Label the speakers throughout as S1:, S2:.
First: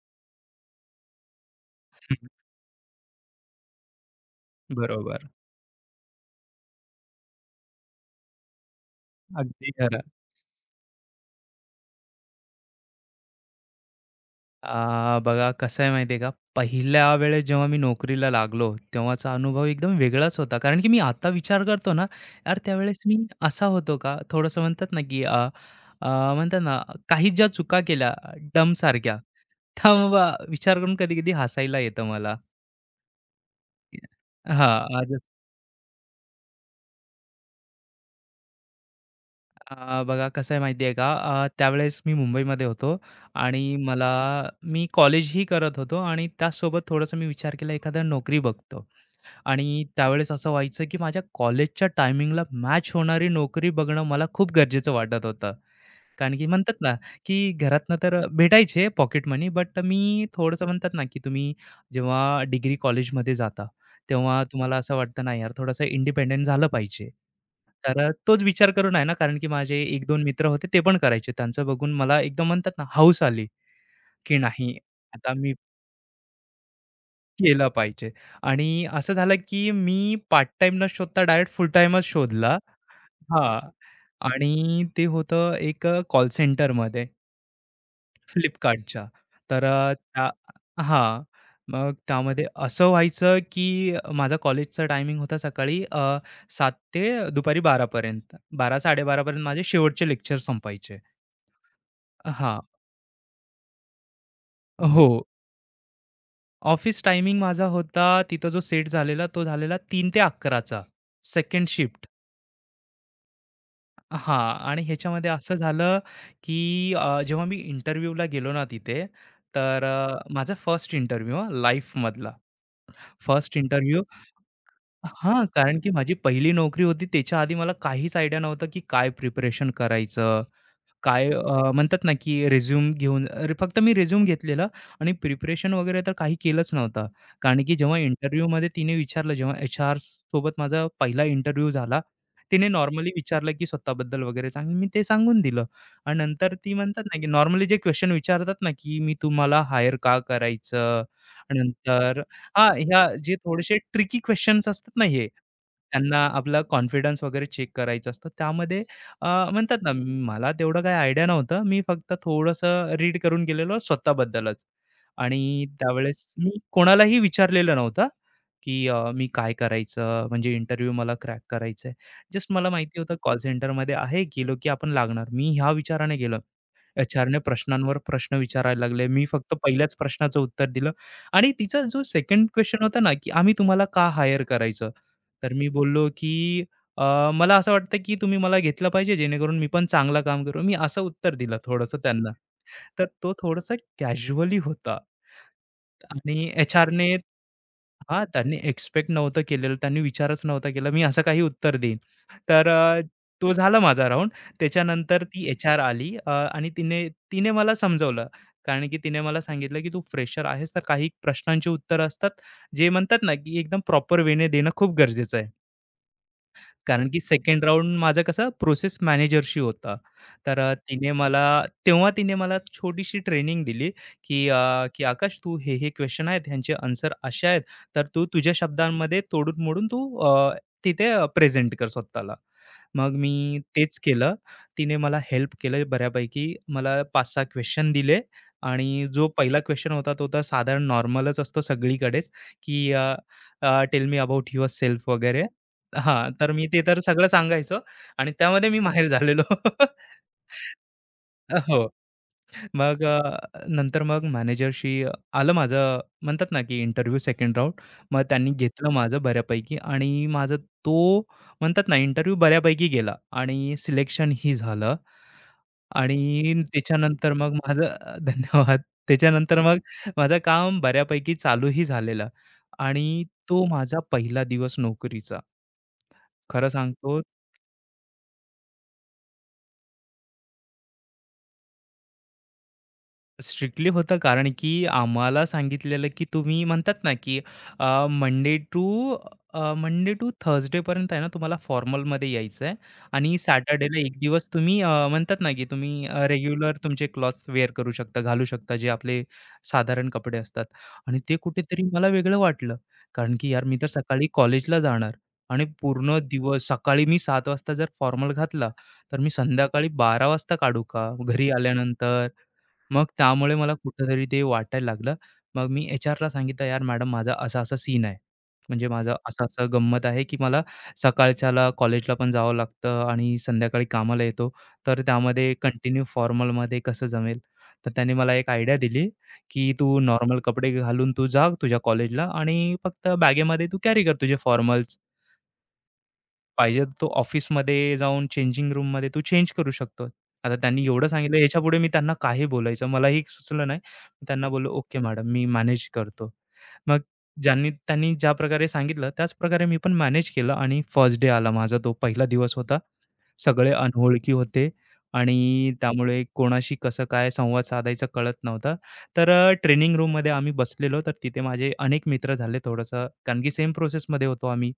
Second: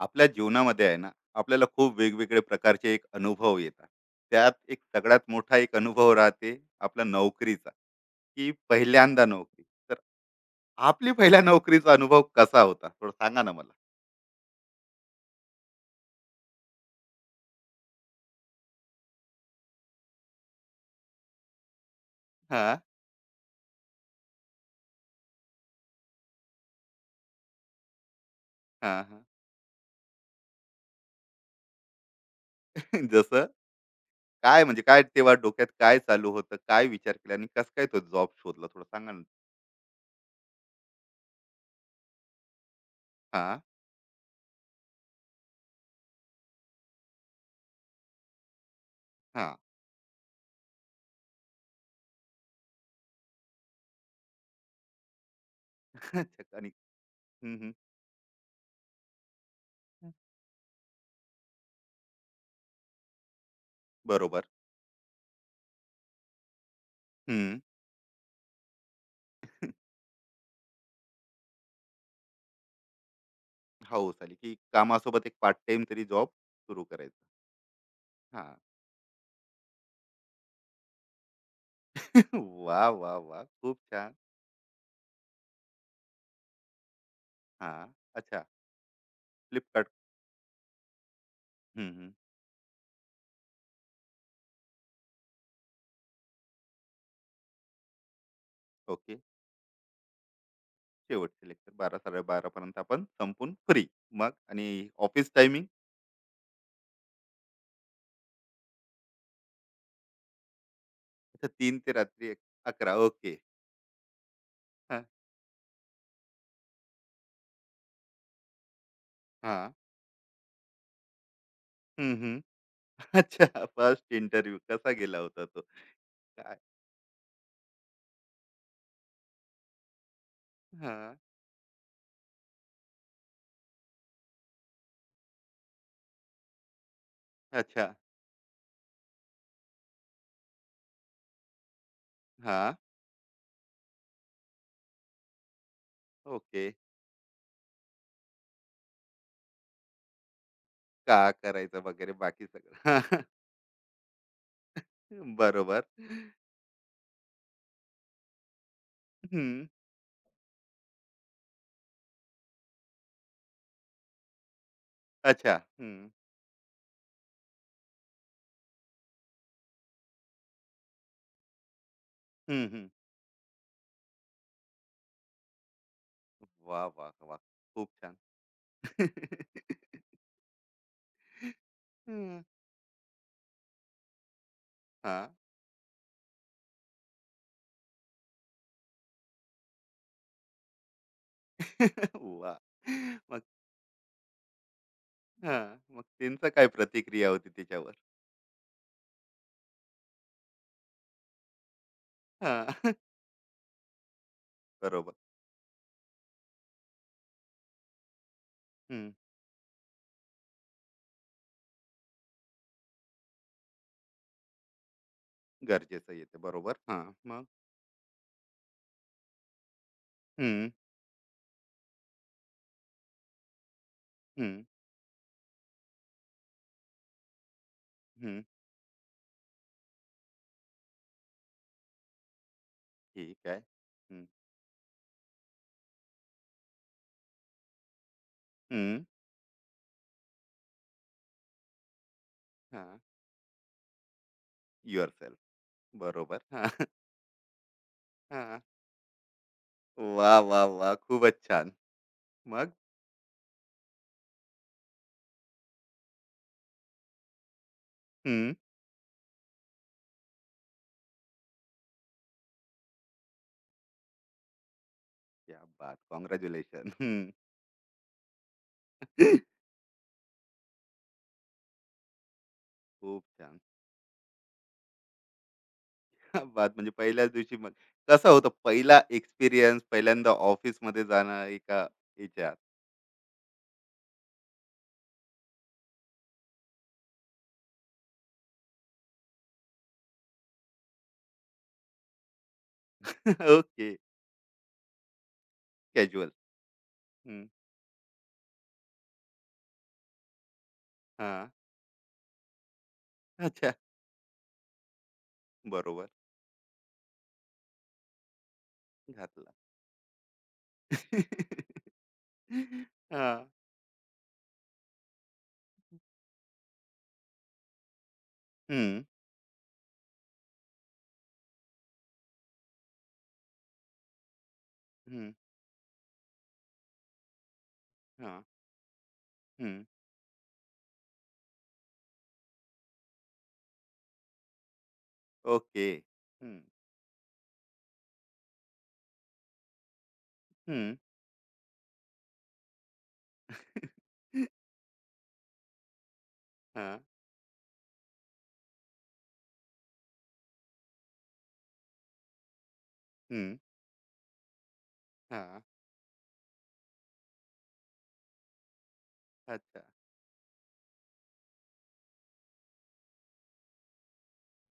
S1: आपल्या जीवनामध्ये आहे ना आपल्याला खूप वेगवेगळे प्रकारचे एक अनुभव येतात त्यात एक सगळ्यात
S2: बरोबर.
S1: मोठा एक अनुभव राहते आपला नोकरीचा की पहिल्यांदा नोकरी
S2: अगदी
S1: तर
S2: खरं.
S1: आपली पहिल्या नोकरीचा अनुभव कसा होता थोडं सांगा ना मला.
S2: बघा कसं आहे माहिती आहे का, पहिल्या वेळेस जेव्हा मी नोकरीला लागलो, तेव्हाचा अनुभव एकदम वेगळाच होता. कारण की मी आता विचार करतो ना, यार
S1: हा
S2: त्यावेळेस मी असा होतो का? थोडंसं म्हणतात ना, की अ, अ, म्हणतात ना, काही ज्या चुका केल्या
S1: हा
S2: डंबसारख्या,
S1: हा.
S2: त्या विचार करून कधी-कधी हसायला येतं मला.
S1: जसं काय म्हणजे काय
S2: हां.
S1: तेव्हा डोक्यात काय चालू होतं, काय विचार केला आणि कसं काय तो जॉब शोधला, थोडं सांगा ना.
S2: बघा कसं आहे माहिती आहे का. त्यावेळेस मी मुंबईमध्ये होतो आणि
S1: हा
S2: मला मी कॉलेजही करत होतो आणि त्याचसोबत थोडंसं मी विचार केला एखाद्या नोकरी बघतो.
S1: हा.
S2: आणि त्यावेळेस असं व्हायचं की माझ्या कॉलेजच्या टायमिंगला मॅच होणारी नोकरी बघणं मला खूप गरजेचं वाटत होतं. कारण की
S1: अच्छा, आणि
S2: म्हणतात ना, की
S1: हम्म.
S2: घरातनं तर भेटायचे पॉकेट मनी, बट मी थोडंसं म्हणतात ना, की तुम्ही जेव्हा डिग्री कॉलेजमध्ये जाता, तेव्हा
S1: बरोबर.
S2: तुम्हाला असं वाटतं, "नाही यार, थोडंसं इंडिपेंडेंट झालं पाहिजे."
S1: हम्म.
S2: तर तोच विचार करून आहे ना, कारण की माझे एक दोन मित्र होते, ते पण करायचे. त्यांचं बघून मला एकदम म्हणतात ना, हौस आली,
S1: हो, चालेल
S2: की
S1: की
S2: "नाही,
S1: कामासोबत
S2: आता
S1: एक
S2: मी
S1: पार्ट टाइम तरी जॉब सुरू करायचा.
S2: केलं पाहिजे."
S1: हां.
S2: आणि असं झालं, की मी पार्ट टाईम न शोधता डायरेक्ट फुल टाईमच शोधला.
S1: वाह! वाह! वाह!
S2: हां.
S1: खूप छान.
S2: आणि ते होतं एक कॉल सेंटरमध्ये.
S1: हां. अच्छा.
S2: फ्लिपकार्टच्या. तर
S1: Flipkart.
S2: त्या हां.
S1: हं,
S2: मग
S1: हं.
S2: त्यामध्ये असं व्हायचं, की माझा कॉलेजचा टायमिंग होता सकाळी 7 ते दुपारी 12 बारा
S1: ओके.
S2: 12-12:30 पर्यंत माझे शेवटचे लेक्चर संपायचे.
S1: शेवटचे लेक्चर 12:00-12:30
S2: हां.
S1: पर्यंत आपण संपून फ्री. मग आणि
S2: हो.
S1: Office timing?
S2: ऑफिस टायमिंग माझा होता तिथं जो सेट झालेला तो झालेला 3 ते 11
S1: अच्छा,
S2: सेकंड
S1: तीन ते
S2: शिफ्ट.
S1: रात्री अकरा ओके.
S2: हां. आणि
S1: हां,
S2: ह्याच्यामध्ये असं झालं, की जेव्हा मी इंटरव्ह्यूला गेलो ना तिथे,
S1: हां.
S2: तर माझा फर्स्ट इंटरव्ह्यू हां,
S1: हं,
S2: लाईफमधला.
S1: हं.
S2: फर्स्ट
S1: अच्छा,
S2: इंटरव्ह्यू
S1: फर्स्ट इंटरव्ह्यू कसा गेला होता
S2: हां,
S1: तो?
S2: कारण की माझी पहिली
S1: काय?
S2: नोकरी होती त्याच्या आधी मला काहीच आयडिया नव्हतं, की काय प्रिपरेशन करायचं?
S1: हां.
S2: काय म्हणतात ना, की रिझ्यूम घेऊन अरे, फक्त मी रिझ्यूम घेतलेला आणि प्रिपरेशन वगैरे तर काही केलंच नव्हतं. कारण की
S1: अच्छा.
S2: जेव्हा इंटरव्ह्यूमध्ये तिने विचारलं, जेव्हा एच-आर सोबत माझा पहिला इंटरव्ह्यू झाला, तिने
S1: हां.
S2: नॉर्मली विचारलं, की स्वतःबद्दल वगैरे सांग. मी ते सांगून दिलं आणि नंतर
S1: ओके.
S2: ती म्हणतात ना, की नॉर्मली जे क्वेशन विचारतात ना, की मी तुम्हाला हायर का करायचं?
S1: का करायचं वगैरे
S2: नंतर
S1: बाकी
S2: हां,
S1: सगळं.
S2: ह्या जे थोडेसे ट्रिकी क्वेशन्स असतात ना हे,
S1: बरोबर.
S2: त्यांना आपला कॉन्फिडन्स वगैरे चेक करायचं असतं. त्यामध्ये
S1: हं.
S2: म्हणतात ना, मला तेवढं काही आयडिया नव्हतं. मी फक्त थोडंसं रीड करून गेलेलो स्वतःबद्दलच
S1: अच्छा.
S2: आणि
S1: हं.
S2: त्यावेळेस मी कोणालाही विचारलेलं नव्हतं. की मी काय करायचं? म्हणजे इंटरव्ह्यू मला क्रॅक करायचा आहे. जस्ट
S1: हं,
S2: मला
S1: हं.
S2: माहिती होतं कॉल सेंटरमध्ये आहे, गेलो की आपण लागणार. मी ह्या विचाराने गेलो.
S1: वाह! वाह!
S2: एचआरने
S1: वाह! खूप
S2: प्रश्नांवर
S1: छान.
S2: प्रश्न विचारायला लागले. मी फक्त पहिल्याच प्रश्नाचं उत्तर दिलं आणि तिचा जो
S1: हं.
S2: सेकंड क्वेशन होता ना, की आम्ही तुम्हाला का हायर करायचं?
S1: हां.
S2: तर मी बोललो की मला असं वाटतं की तुम्ही मला घेतलं पाहिजे जेणेकरून मी पण चांगलं काम करू. मी असं उत्तर दिलं
S1: वाह!
S2: थोडंसं त्यांना. तर तो
S1: मग?
S2: थोडासा कॅज्युअली होता.
S1: हां. मग त्यांचं
S2: आणि
S1: काय
S2: एचआरने
S1: प्रतिक्रिया होती त्याच्यावर?
S2: हां, त्यांनी एक्स्पेक्ट नव्हतं केलेलं. त्यांनी विचारच नव्हता केला, मी असं काही उत्तर देईन.
S1: हां.
S2: तर तो झाला माझा राउंड.
S1: बरोबर.
S2: त्याच्यानंतर ती एचआर आली, आणि तिने तिने मला समजवलं. कारण की
S1: हं.
S2: तिने मला सांगितलं, की "तू फ्रेशर आहेस, तर काही प्रश्नांची उत्तरं असतात, जे म्हणतात ना, की एकदम प्रॉपर वेने देणं खूप गरजेचं आहे."
S1: गरजेचं येते. बरोबर. हां.
S2: कारण की
S1: मग?
S2: सेकंड राउंड माझा कसा प्रोसेस मॅनेजरशी होता. तर
S1: हं,
S2: अ, तिने मला तेव्हा तिने मला छोटीशी ट्रेनिंग दिली,
S1: हं,
S2: की "आकाश तू हे, हे क्वेश्चन आहेत, ह्यांचे आन्सर असे आहेत, तर तू
S1: हं.
S2: तुझ्या शब्दांमध्ये तोडून-मोडून तू अ, तिथे प्रेझेंट कर स्वतःला." मग
S1: ठीक
S2: मी
S1: आहे.
S2: तेच
S1: हं,
S2: केलं. तिने मला हेल्प केलं बऱ्यापैकी. मला 5-6 क्वेशन दिले
S1: हं.
S2: आणि जो पहिला क्वेशन होता तो तर साधारण नॉर्मलच असतो सगळीकडेच, की
S1: हां.
S2: "Tell me about yourself"
S1: yourself.
S2: वगैरे. हां,
S1: बरोबर.
S2: तर मी ते
S1: हां.
S2: तर सगळं सांगायचो आणि
S1: हां.
S2: त्यामध्ये मी माहिर झालेलो.
S1: वाह, वाह, वाह! खूपच छान.
S2: हो.
S1: मग?
S2: मग नंतर मग मॅनेजरशी आलं माझं म्हणतात ना, की इंटरव्ह्यू सेकंड राउंड. मग त्यांनी
S1: हं.
S2: घेतलं माझं बऱ्यापैकी आणि माझा तो म्हणतात ना, इंटरव्ह्यू बऱ्यापैकी गेला आणि सिलेक्शन ही झालं.
S1: क्या बात!
S2: आणि
S1: काँग्रॅच्युलेशन. हं.
S2: त्याच्यानंतर मग माझं धन्यवाद. त्याच्यानंतर मग माझं काम बऱ्यापैकी चालूही झालेलं आणि
S1: खूप छान.
S2: तो माझा पहिला दिवस नोकरीचा.
S1: क्या
S2: खरं
S1: बात! म्हणजे
S2: सांगतो
S1: पहिल्याच दिवशी मग कसं होतं पहिला एक्सपिरियन्स, पहिल्यांदा ऑफिसमध्ये जाणं एका याच्या.
S2: स्ट्रिक्टली होतं, कारण की आम्हाला सांगितलेलं की तुम्ही म्हणतात ना की मंडे टू मंडे टू थर्सडेपर्यंत आहे ना तुम्हाला फॉर्मलमध्ये यायचं आहे. आणि
S1: ओके.
S2: सॅटर्डेला एक दिवस तुम्ही म्हणतात ना की तुम्ही
S1: कॅज्युअल.
S2: रेग्युलर तुमचे क्लॉथ्स
S1: हं.
S2: वेअर करू शकता घालू शकता जे आपले साधारण कपडे असतात. आणि ते कुठेतरी मला वेगळं वाटलं, कारण की यार
S1: अच्छा.
S2: मी तर सकाळी कॉलेजला जाणार आणि
S1: बरोबर.
S2: पूर्ण दिवस, सकाळी मी सात वाजता जर फॉर्मल घातला तर मी
S1: घातला.
S2: संध्याकाळी बारा वाजता काढू का घरी आल्यानंतर? मग
S1: हां.
S2: त्यामुळे मला कुठेतरी ते वाटायला लागलं. मग मी एचआरला सांगितलं, "यार मॅडम, माझा असा-असा सीन आहे. म्हणजे
S1: हं.
S2: माझा असा-असा गंमत आहे, की मला सकाळच्याला कॉलेजला पण जावं लागतं आणि संध्याकाळी कामाला येतो. तर
S1: हं.
S2: त्यामध्ये कंटिन्यू फॉर्मलमध्ये कसं जमेल?" तर त्याने मला
S1: हां.
S2: एक आयडिया दिली, की
S1: हं.
S2: "तू नॉर्मल कपडे घालून तू जा तुझ्या कॉलेजला आणि फक्त बॅगेमध्ये तू कॅरी कर तुझे फॉर्मल्स.
S1: ओके. हं.
S2: पाहिजे तर तो ऑफिसमध्ये जाऊन चेंजिंग रूममध्ये तू चेंज करू शकतो." आता त्यांनी
S1: हं.
S2: एवढं सांगितलं, याच्यापुढे मी त्यांना काही बोलायचं मलाही सुचलं नाही. मी त्यांना बोललो, "ओके मॅडम, मी मॅनेज करतो."
S1: हां.
S2: मग ज्यांनी त्यांनी ज्या प्रकारे सांगितलं त्याच प्रकारे मी पण मॅनेज केलं आणि फर्स्ट डे आला, माझा तो पहिला दिवस होता.
S1: हं.
S2: सगळे अनोळखी होते
S1: हां.
S2: आणि त्यामुळे कोणाशी कसं काय संवाद साधायचा कळत नव्हता. तर
S1: अच्छा.
S2: ट्रेनिंग रूममध्ये आम्ही बसलेलो तर तिथे माझे अनेक मित्र झाले थोडंसं, कारण की सेम प्रोसेसमध्ये होतो आम्ही.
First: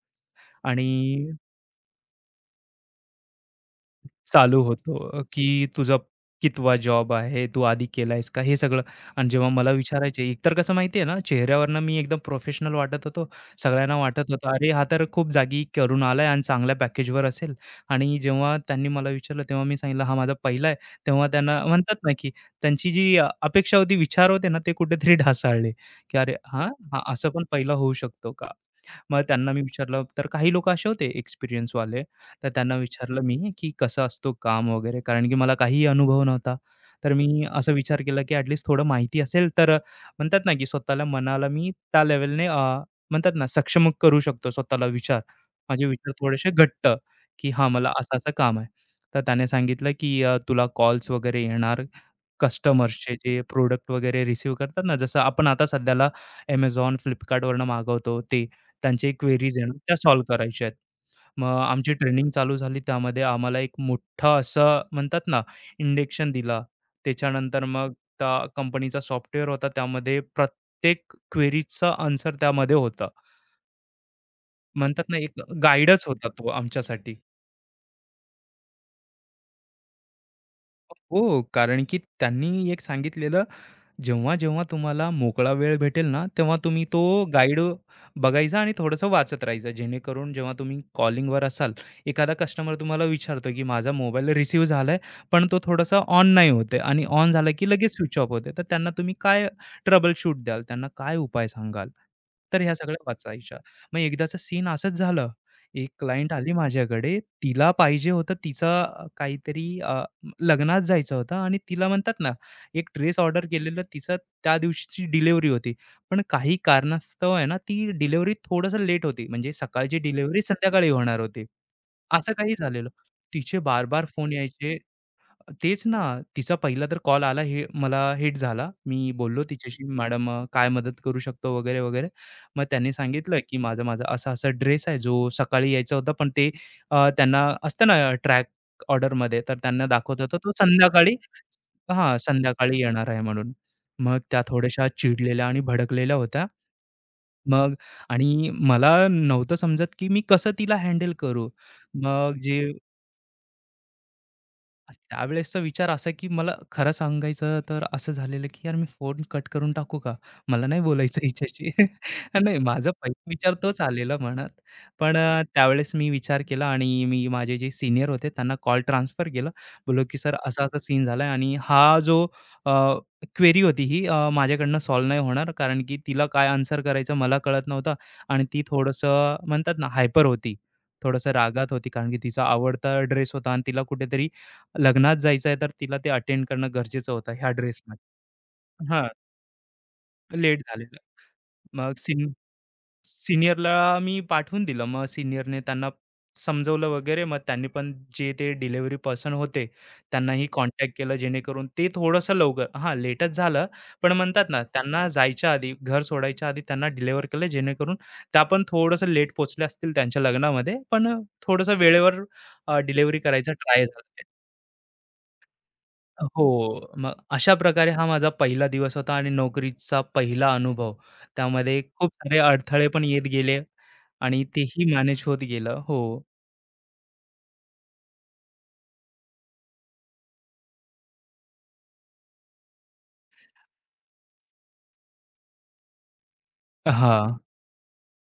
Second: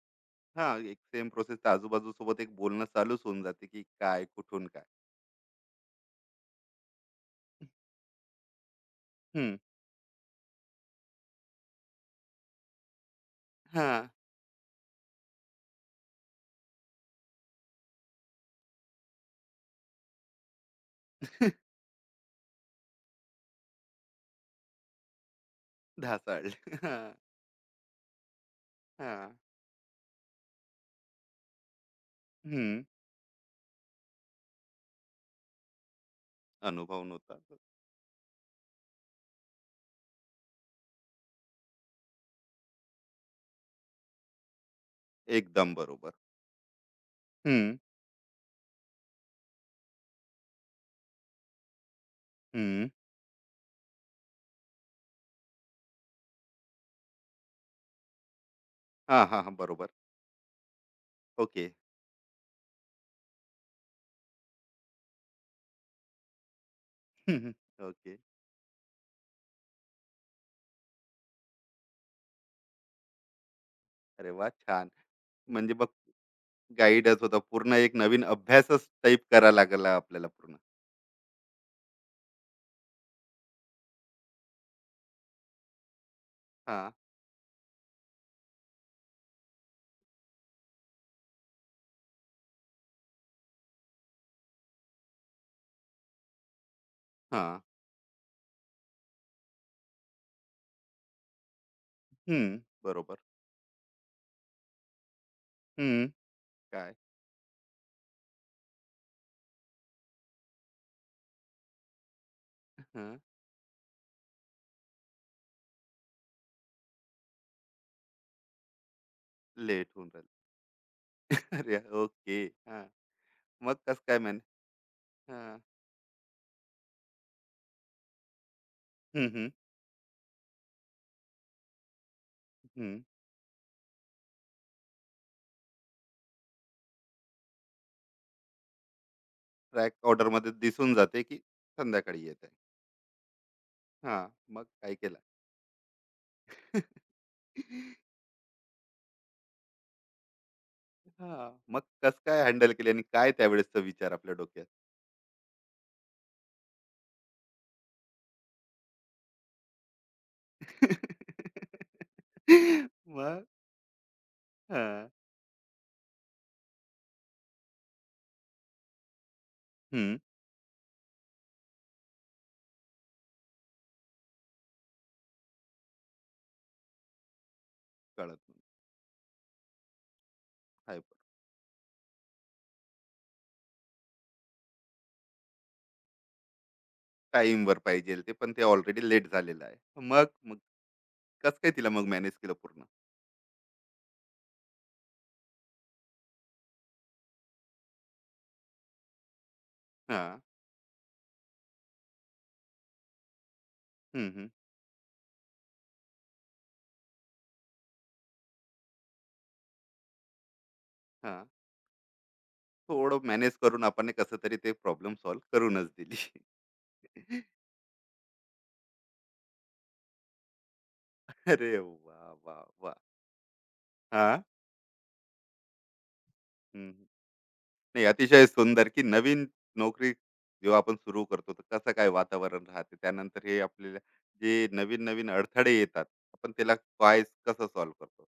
S1: हां. एक
S2: आणि
S1: सेम प्रोसेस तर आजूबाजूसोबत एक बोलणं चालूच होऊन जाते, की काय,
S2: चालू
S1: कुठून काय?
S2: होतो की तुझा कितवा जॉब आहे, तू आधी केलायस का? हे सगळं. आणि जेव्हा
S1: हं.
S2: मला विचारायचे, एकतर कसं माहिती आहे ना, चेहऱ्यावरनं मी एकदम प्रोफेशनल वाटत होतो. सगळ्यांना
S1: हां.
S2: वाटत होतं, "अरे, हा तर खूप जागी करून आलाय आणि चांगल्या पॅकेजवर असेल." आणि जेव्हा त्यांनी मला विचारलं, तेव्हा मी सांगितलं, "हा माझा पहिला आहे." तेव्हा त्यांना म्हणतात ना, की त्यांची जी अपेक्षा होती, विचार होते ना, ते कुठेतरी ढासळले, की "अरे, हां,
S1: ढासळले.
S2: हां,
S1: हां.
S2: असं पण पहिला होऊ शकतो का?" मग
S1: हां.
S2: त्यांना मी विचारलं, तर काही लोक असे होते एक्सपिरियन्सवाले, तर त्यांना
S1: हं.
S2: विचारलं मी, की कसं असतो काम वगैरे? कारण की मला काहीही अनुभव नव्हता.
S1: अनुभव
S2: तर
S1: नव्हता.
S2: मी असा विचार केला, की ॲटलीस्ट थोडं माहिती असेल तर म्हणतात ना, की स्वतःला मनाला मी त्या लेव्हलने म्हणतात ना, सक्षम करू शकतो स्वतःला विचार.
S1: एकदम
S2: माझे विचार
S1: बरोबर.
S2: थोडेसे घट्ट, की हां,
S1: हं.
S2: मला असं-असं काम आहे. तर त्याने सांगितलं, की तुला कॉल्स वगैरे येणार,
S1: हं.
S2: कस्टमर्सचे जे प्रोडक्ट वगैरे रिसीव्ह करतात ना, जसं आपण आता सध्याला Amazon, Flipkartवरनं मागवतो ते, त्यांचे
S1: हां, हां, हां.
S2: क्वेरीज आहे ना,
S1: बरोबर.
S2: त्या सॉल्व्ह करायच्या आहेत. मग
S1: ओके.
S2: आमची ट्रेनिंग चालू झाली. त्यामध्ये आम्हाला एक मोठा असा म्हणतात ना, इंडेक्शन दिला. त्याच्यानंतर मग
S1: ओके.
S2: त्या कंपनीचा सॉफ्टवेअर होता. त्यामध्ये प्रत्येक क्वेरीजचा आन्सर त्यामध्ये होता.
S1: अरे वाह! छान.
S2: म्हणतात ना, एक
S1: म्हणजे बघ,
S2: गाईडच होता तो आमच्यासाठी.
S1: गाईडच होता. पूर्ण एक नवीन अभ्यासच टाइप करा लागला आपल्याला पूर्ण.
S2: हो, कारण की त्यांनी एक सांगितलेलं, जेव्हा तुम्हाला मोकळा वेळ भेटेल ना, तेव्हा तुम्ही
S1: हां,
S2: तो गाईड बघायचा आणि थोडंसं वाचत राहायचं. जेणेकरून जेव्हा तुम्ही कॉलिंगवर असाल, एखादा कस्टमर तुम्हाला विचारतो, की माझा मोबाईल रिसीव्ह झालाय, पण तो थोडासा ऑन नाही होत आहे आणि ऑन झाला
S1: हां.
S2: की लगेच स्विच ऑफ होते. तर त्यांना तुम्ही काय ट्रबल शूट द्याल? त्यांना काय उपाय सांगाल?
S1: हं.
S2: तर ह्या सगळ्या
S1: बरोबर.
S2: वाचायच्या. मग एकदाचं सीन असंच झालं. एक
S1: हं.
S2: क्लायंट आली
S1: काय?
S2: माझ्याकडे. तिला पाहिजे होतं तिचा काहीतरी लग्नात जायचं होतं आणि तिला म्हणतात ना एक ड्रेस
S1: हं.
S2: ऑर्डर केलेलं तिचं, त्या दिवशीची डिलेवरी होती. पण काही कारणास्तव आहे ना, ती डिलिव्हरी थोडंसं लेट होती. म्हणजे
S1: लेट
S2: सकाळची
S1: होऊन राहिलं.
S2: डिलिव्हरी संध्याकाळी होणार होती.
S1: अरे
S2: असं
S1: ओके.
S2: काही
S1: हां.
S2: झालेलं. तिचे
S1: मग कसं
S2: बार-बार
S1: काय
S2: फोन
S1: मॅनेज?
S2: यायचे.
S1: हां.
S2: तेच ना, तिचा पहिला तर कॉल आला हे मला हिट झाला. मी
S1: हं,
S2: बोललो
S1: हं.
S2: तिच्याशी, "मॅडम काय मदत करू शकतो?" वगैरे, वगैरे. मग त्यांनी
S1: हं.
S2: सांगितलं, की "माझा माझा असा-असा ड्रेस आहे जो सकाळी यायचा होता, पण ते त्यांना असतं ना ट्रॅक ऑर्डरमध्ये, तर त्यांना
S1: ट्रॅक
S2: दाखवत होतं तो
S1: ऑर्डरमध्ये दिसून
S2: संध्याकाळी
S1: जाते, की
S2: हां,
S1: संध्याकाळी येत आहे.
S2: संध्याकाळी येणार आहे म्हणून." मग
S1: हां.
S2: त्या
S1: मग
S2: थोड्याशा
S1: काय केलं?
S2: चिडलेल्या आणि भडकलेल्या होत्या. मग आणि मला नव्हतं समजत, की मी कसं तिला हँडल करू.
S1: हां. मग कसं
S2: मग
S1: काय
S2: जे,
S1: हँडल केली आणि काय त्यावेळेसचा विचार आपल्या डोक्यात?
S2: त्यावेळेसचा विचार असा की मला खरं सांगायचं तर असं झालेलं की यार मी फोन कट करून टाकू का? मला नाही बोलायचं हिच्याशी. नाही, माझा पहिला
S1: मग?
S2: विचार तोच आलेला मनात.
S1: हां.
S2: पण त्यावेळेस मी विचार केला आणि मी माझे जे सीनियर होते त्यांना कॉल ट्रान्सफर केला. बोललो
S1: हं.
S2: की "सर असा-असा सीन झालाय आणि हा जो क्वेरी होती ही माझ्याकडनं सॉल्व्ह नाही होणार, कारण की तिला काय आन्सर करायचं मला कळत नव्हतं
S1: कळत
S2: आणि ती
S1: नाही.
S2: थोडंसं म्हणतात ना हायपर होती.
S1: काय?
S2: थोडंसं रागात होती, कारण की तिचा आवडता ड्रेस होता आणि तिला कुठेतरी लग्नात जायचं आहे, तर तिला ते अटेंड करणं गरजेचं होतं ह्या
S1: टाईमवर
S2: ड्रेसमध्ये.
S1: पाहिजेल ते, पण ते
S2: हां,
S1: ऑलरेडी लेट झालेलं आहे. मग मग
S2: लेट झालेलं.
S1: कसं काय तिला
S2: मग
S1: मग मॅनेज केलं पूर्ण?
S2: सीनियरला मी पाठवून दिलं. मग सीनियरने त्यांना समजवलं वगैरे. मग त्यांनी पण जे ते डिलिव्हरी पर्सन होते,
S1: हां.
S2: त्यांनाही कॉन्टॅक्ट केलं जेणेकरून ते थोडंसं लवकर, हां, लेटच झालं. पण
S1: हं,
S2: म्हणतात
S1: हं.
S2: ना, त्यांना जायच्या आधी, घर सोडायच्या आधी त्यांना डिलिव्हर केलं जेणेकरून त्या पण थोडंसं लेट पोहोचल्या असतील त्यांच्या लग्नामध्ये. पण
S1: हां.
S2: थोडंसं वेळेवर डिलिव्हरी
S1: थोडं
S2: करायचा
S1: मॅनेज
S2: ट्राय
S1: करून आपण हे
S2: झाला.
S1: कसं तरी ते प्रॉब्लेम सॉल्व्ह करूनच
S2: हो.
S1: दिली.
S2: मग अशा प्रकारे हा माझा पहिला दिवस होता आणि नोकरीचा पहिला अनुभव.
S1: अरे
S2: त्यामध्ये खूप
S1: वाह,
S2: सारे
S1: वाह,
S2: अडथळे
S1: वाह!
S2: पण येत गेले
S1: हां.
S2: आणि तेही मॅनेज होत गेलं. हो.
S1: हं. नाही, अतिशय सुंदर, की नवीन नोकरी जेव्हा आपण सुरू करतो, तर कसं काय वातावरण राहते. त्यानंतर हे आपल्याला जे नवीन-नवीन अडथळे येतात, आपण त्याला काय
S2: हां.
S1: कसं सॉल्व्ह करतो.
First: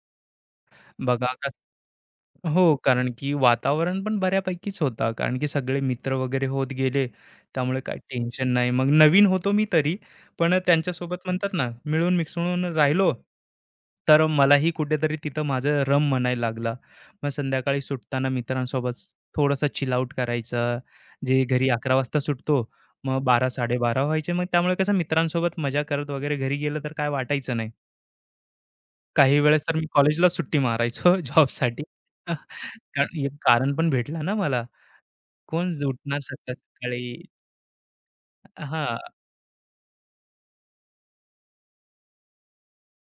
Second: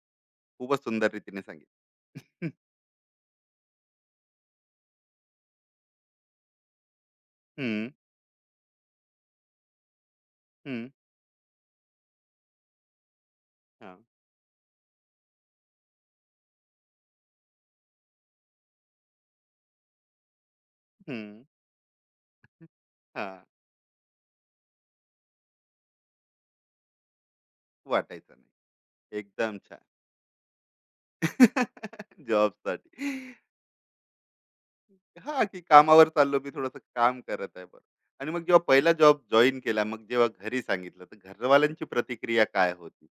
S1: खूपच सुंदर
S2: बघा
S1: रीतीने
S2: कस
S1: सांगितलं.
S2: हो, कारण की वातावरण पण बऱ्यापैकीच होता. कारण की सगळे मित्र वगैरे होत गेले, त्यामुळे
S1: हं,
S2: काही टेन्शन नाही. मग नवीन होतो मी तरी, पण
S1: हं.
S2: त्यांच्यासोबत म्हणतात ना, मिळून मिसळून राहिलो.
S1: हां.
S2: तर मलाही कुठेतरी तिथं माझं रम म्हणायला लागला. मग संध्याकाळी सुटताना मित्रांसोबत थोडासा चिल आउट करायचा.
S1: हं.
S2: जे घरी 11 वाजता सुटतो, मग
S1: हां.
S2: 12, 12:30 व्हायचे. मग त्यामुळे कसं मित्रांसोबत मजा करत वगैरे घरी गेलं तर काय वाटायचं नाही.
S1: वाटायचं नाही.
S2: काही
S1: एकदम
S2: वेळेस तर
S1: छान.
S2: मी कॉलेजला सुट्टी मारायचो जॉबसाठी.
S1: जॉब साठी
S2: कारण कारण पण भेटलं ना मला.
S1: हा, की
S2: कोण
S1: कामावर
S2: उठणार
S1: चाललो, मी थोडस
S2: सकाळ-सकाळी.
S1: काम करत आहे बरं. आणि मग जेव्हा
S2: हां,
S1: पहिला
S2: हां.
S1: जॉब जॉईन केला, मग जेव्हा घरी सांगितलं, तर घरवाल्यांची प्रतिक्रिया काय होती?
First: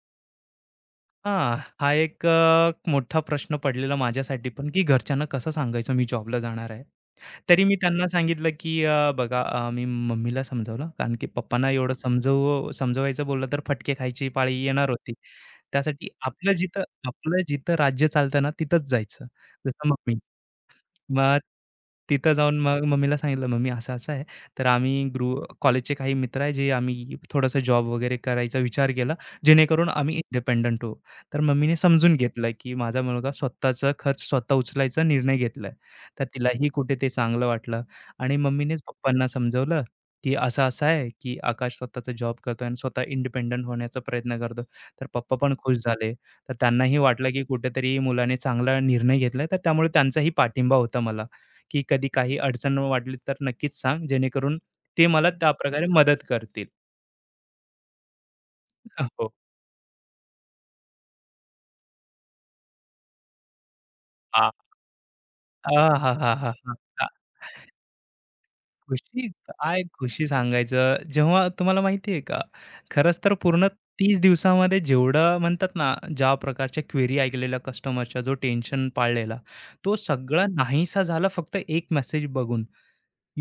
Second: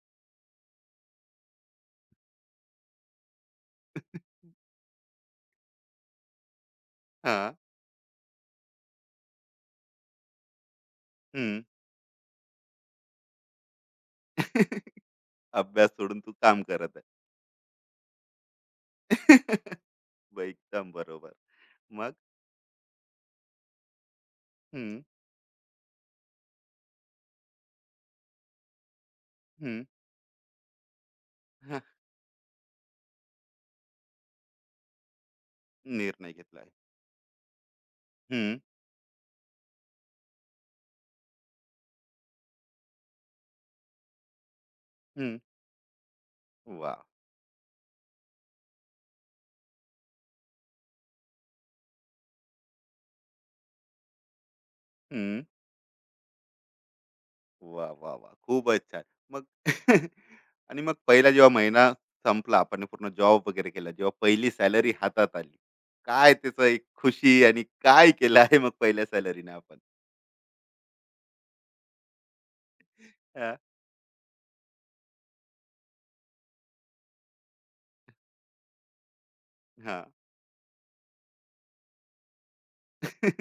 S2: हा. हा एक मोठा प्रश्न पडलेला माझ्यासाठी पण, की घरच्यांना कसं सांगायचं मी जॉबला जाणार आहे.
S1: हा.
S2: तरी मी त्यांना सांगितलं, की बघा, मी मम्मीला समजावलं कारण की
S1: हम्म.
S2: पप्पांना एवढं समजवायचं बोललं तर फटके खायची पाळी येणार होती.
S1: अभ्यास
S2: त्यासाठी
S1: सोडून तू
S2: आपलं
S1: काम
S2: जिथं
S1: करत आहे.
S2: आपलं जिथं राज्य चालतं ना तिथंच जायचं. जसं मम्मी
S1: एकदम बरोबर.
S2: मग
S1: मग.
S2: तिथं जाऊन मग मम्मीला सांगितलं, "मम्मी असं-असं आहे, तर
S1: हम्म.
S2: आम्ही कॉलेजचे काही मित्र आहे, जे आम्ही थोडासा जॉब वगैरे करायचा विचार केला,
S1: हम्म.
S2: जेणेकरून आम्ही इंडिपेंडंट होऊ." तर मम्मीने
S1: हा,
S2: समजून घेतलं, की माझा मुलगा स्वतःचा खर्च स्वतः उचलायचा निर्णय घेतलाय. तर
S1: निर्णय
S2: तिलाही
S1: घेतलाय.
S2: कुठे ते चांगलं वाटलं आणि
S1: हम्म.
S2: मम्मीनेच पप्पांना समजवलं, की असं-असं आहे, की आकाश स्वतःचा जॉब करतोय आणि स्वतः इंडिपेंडंट होण्याचा प्रयत्न करतो. तर पप्पा
S1: हम्म.
S2: पण खुश झाले. तर
S1: वा.
S2: त्यांनाही वाटलं, की कुठेतरी मुलाने चांगला निर्णय घेतलाय, तर त्यामुळे त्यांचाही पाठिंबा होता मला, की कधी काही अडचण वाटली तर नक्कीच सांग, जेणेकरून ते मला त्या प्रकारे मदत करतील.
S1: वाह! वाह! वाह! खूपच छान.
S2: हो.
S1: मग. आणि मग पहिला जेव्हा महिना संपला, आपण पूर्ण जॉब वगैरे केला. जेव्हा
S2: आ
S1: पहिली
S2: आहाहाहा!
S1: सॅलरी हातात आली,
S2: आ हा हा
S1: काय
S2: हा
S1: त्याचं
S2: हा.
S1: एक
S2: हा.
S1: खुशी आणि काय केलं आहे मग पहिल्या
S2: खुशी
S1: सॅलरीने आपण?
S2: काय खुशी सांगायचं, जेव्हा तुम्हाला माहिती आहे का, खरंच तर
S1: हां.
S2: पूर्ण 30 दिवसामध्ये जेवढं म्हणतात ना, ज्या प्रकारच्या क्वेरी ऐकलेल्या कस्टमरच्या, जो टेन्शन पाळलेला, तो
S1: हां.
S2: सगळा नाहीसा झाला फक्त एक मेसेज बघून.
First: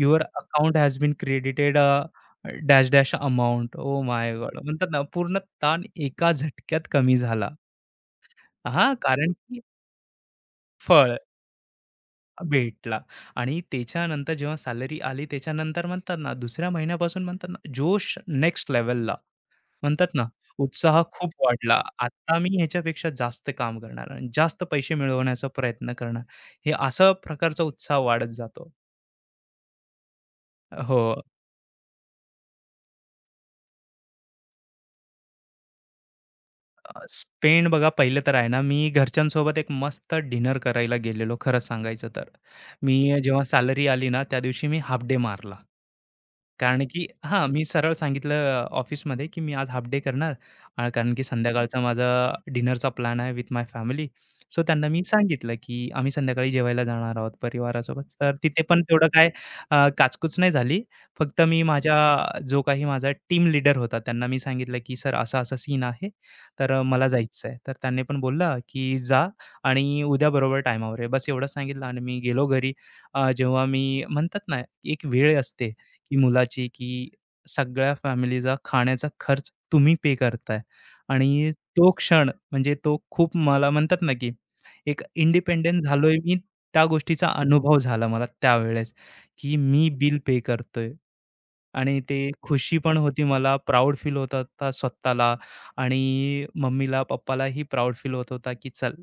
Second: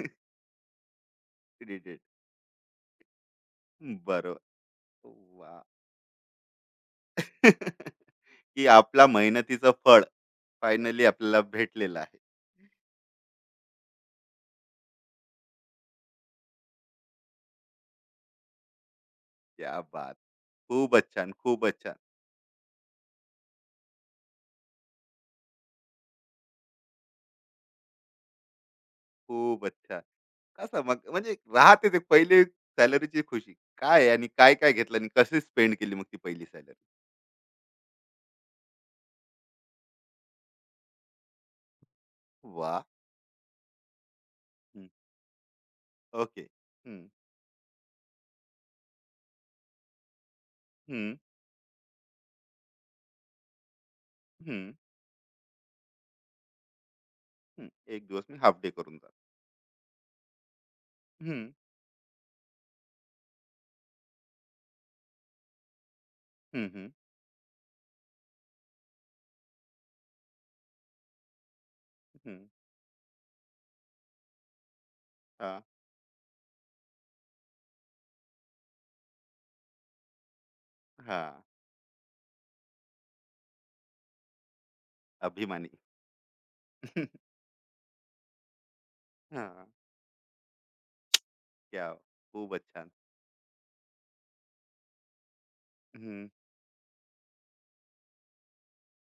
S2: Your account has been credited
S1: credit.
S2: Uh, dash dash amount. Oh my
S1: बरोबर.
S2: गॉड! म्हणतात ना पूर्ण
S1: वाह!
S2: ताण एका झटक्यात कमी झाला.
S1: की
S2: हां,
S1: आपला
S2: कारण की
S1: मेहनतीचं फळ फायनली
S2: फळ
S1: आपल्याला भेटलेलं आहे.
S2: भेटला आणि त्याच्यानंतर जेव्हा सॅलरी आली त्याच्यानंतर म्हणतात ना, दुसऱ्या महिन्यापासून म्हणतात ना, जोश नेक्स्ट लेव्हलला.
S1: क्या
S2: म्हणतात
S1: बात!
S2: ना, उत्साह
S1: खूपच
S2: खूप
S1: छान,
S2: वाढला.
S1: खूपच छान,
S2: आता मी ह्याच्यापेक्षा जास्त काम करणार आणि जास्त पैसे मिळवण्याचा प्रयत्न करणार. हे असा प्रकारचा उत्साह वाढत जातो.
S1: खूपच छान. कसं
S2: हो.
S1: मग म्हणजे राहते ते पहिले सॅलरीची खुशी काय आहे आणि काय काय घेतलं आणि कसे स्पेंड केली मग ती पहिली सॅलरी?
S2: स्पेंड बघा पहिलं तर आहे ना, मी घरच्यांसोबत एक मस्त डिनर करायला गेलेलो खरं सांगायचं तर.
S1: वा.
S2: मी जेव्हा सॅलरी आली ना, त्या दिवशी मी
S1: हं,
S2: हाल्फ डे मारला.
S1: ओके.
S2: कारण
S1: हं,
S2: की हां, मी सरळ सांगितलं ऑफिसमध्ये, की मी आज हाल्फ डे करणार. कारण
S1: हं,
S2: की संध्याकाळचा माझा डिनरचा प्लॅन आहे विथ माय फॅमिली.
S1: हं,
S2: सो त्यांना मी सांगितलं, की आम्ही संध्याकाळी जेवायला जाणार आहोत
S1: हं.
S2: परिवारासोबत.
S1: एक दिवस
S2: तर
S1: मी हाफ
S2: तिथे
S1: डे
S2: पण
S1: करून
S2: तेवढं
S1: जातो.
S2: काय काचकूच नाही झाली. फक्त
S1: हं,
S2: मी माझ्या जो काही माझा टीम लीडर होता त्यांना मी सांगितलं, की "सर असा-असा सीन आहे.
S1: हं,
S2: तर
S1: हं,
S2: मला जायचं आहे." तर त्यांनी पण बोलला, की "जा आणि उद्या बरोबर टायमावर ये." बस एवढं सांगितलं आणि मी
S1: हं.
S2: गेलो घरी. जेव्हा मी म्हणतात ना, एक वेळ
S1: हा.
S2: असते, की मुलाची, की सगळ्या फॅमिलीचा खाण्याचा खर्च तुम्ही पे करताय
S1: हा.
S2: आणि तो क्षण म्हणजे तो खूप मला म्हणतात ना, की एक
S1: अभिमानी.
S2: इंडिपेंडंट झालोय मी, त्या गोष्टीचा अनुभव झाला मला त्यावेळेस, की
S1: हा.
S2: मी बिल पे करतोय
S1: क्या.
S2: आणि ते
S1: खूप
S2: खुशी
S1: छान.
S2: पण होती मला, प्राउड फील होत होता स्वतःला
S1: ट्रीट.
S2: आणि मम्मीला, पप्पालाही प्राउड फील होत होता, की चल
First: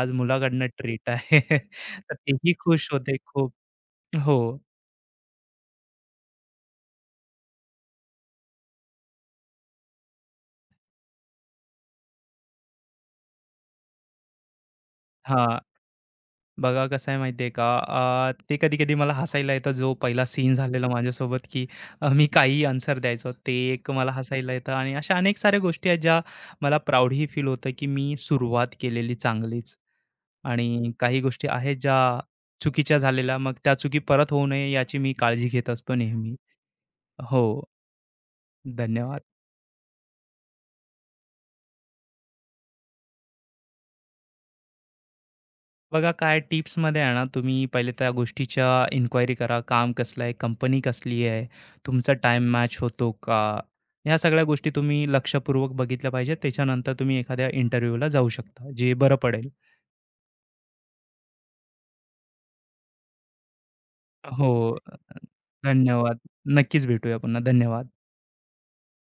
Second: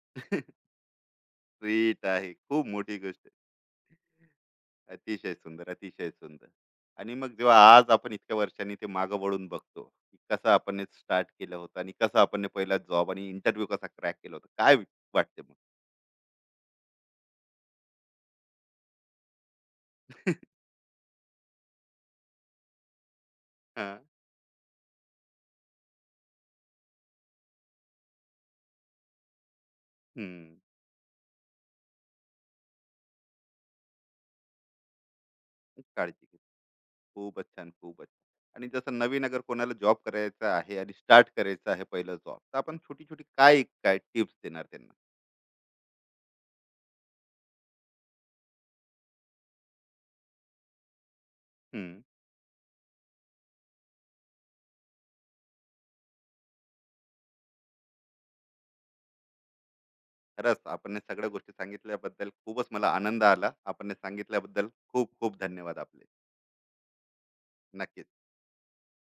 S2: आज मुलाकडनं ट्रीट आहे. तर
S1: आहे
S2: तेही
S1: खूप
S2: खुश
S1: मोठी
S2: होते
S1: गोष्ट आहे.
S2: खूप. हो.
S1: अतिशय सुंदर, अतिशय सुंदर. आणि मग जेव्हा आज आपण इतक्या वर्षांनी ते मागं वळून बघतो, की कसं आपण हे स्टार्ट केलं होतं आणि कसं आपण हे पहिला जॉब आणि इंटरव्ह्यू कसा क्रॅक केला होता. काय वाटते मग?
S2: हां. बघा कसं आहे माहिती का, ते कधी-कधी मला हसायला येतं. जो पहिला सीन झालेला माझ्यासोबत, की मी काहीही आन्सर द्यायचो, ते एक
S1: हां.
S2: मला हसायला येतं आणि अशा अनेक साऱ्या गोष्टी आहेत, ज्या मला प्राउडही फील होतं, की मी सुरुवात केलेली चांगलीच
S1: हं.
S2: आणि काही गोष्टी आहेत, ज्या चुकीच्या झालेल्या, मग त्या चुकी परत होऊ नये याची मी काळजी घेत
S1: खूप
S2: असतो
S1: काळजी
S2: नेहमी.
S1: घेतो. खूपच
S2: हो,
S1: छान, खूपच छान. आणि जसं
S2: धन्यवाद.
S1: नवीन अगर कोणाला जॉब करायचा आहे आणि स्टार्ट करायचा आहे पहिलं जॉब, तर आपण छोटी-छोटी काय, काय टिप्स देणार त्यांना?
S2: बघा काय टिप्समध्ये आहे ना, तुम्ही पहिले त्या गोष्टीच्या इन्क्वायरी करा, काम कसलं आहे, कंपनी कसली आहे,
S1: हं.
S2: तुमचा टाइम मॅच होतो का. ह्या सगळ्या गोष्टी तुम्ही लक्षपूर्वक बघितल्या पाहिजेत. त्याच्यानंतर तुम्ही एखाद्या इंटरव्ह्यूला जाऊ शकता, जे बरं पडेल.
S1: खरंच आपण या सगळ्या गोष्टी सांगितल्याबद्दल खूपच मला आनंद आला. आपण हे
S2: हो,
S1: सांगितल्याबद्दल खूप खूप धन्यवाद आपले.
S2: धन्यवाद. नक्कीच भेटूया पुन्हा. धन्यवाद.
S1: नक्कीच.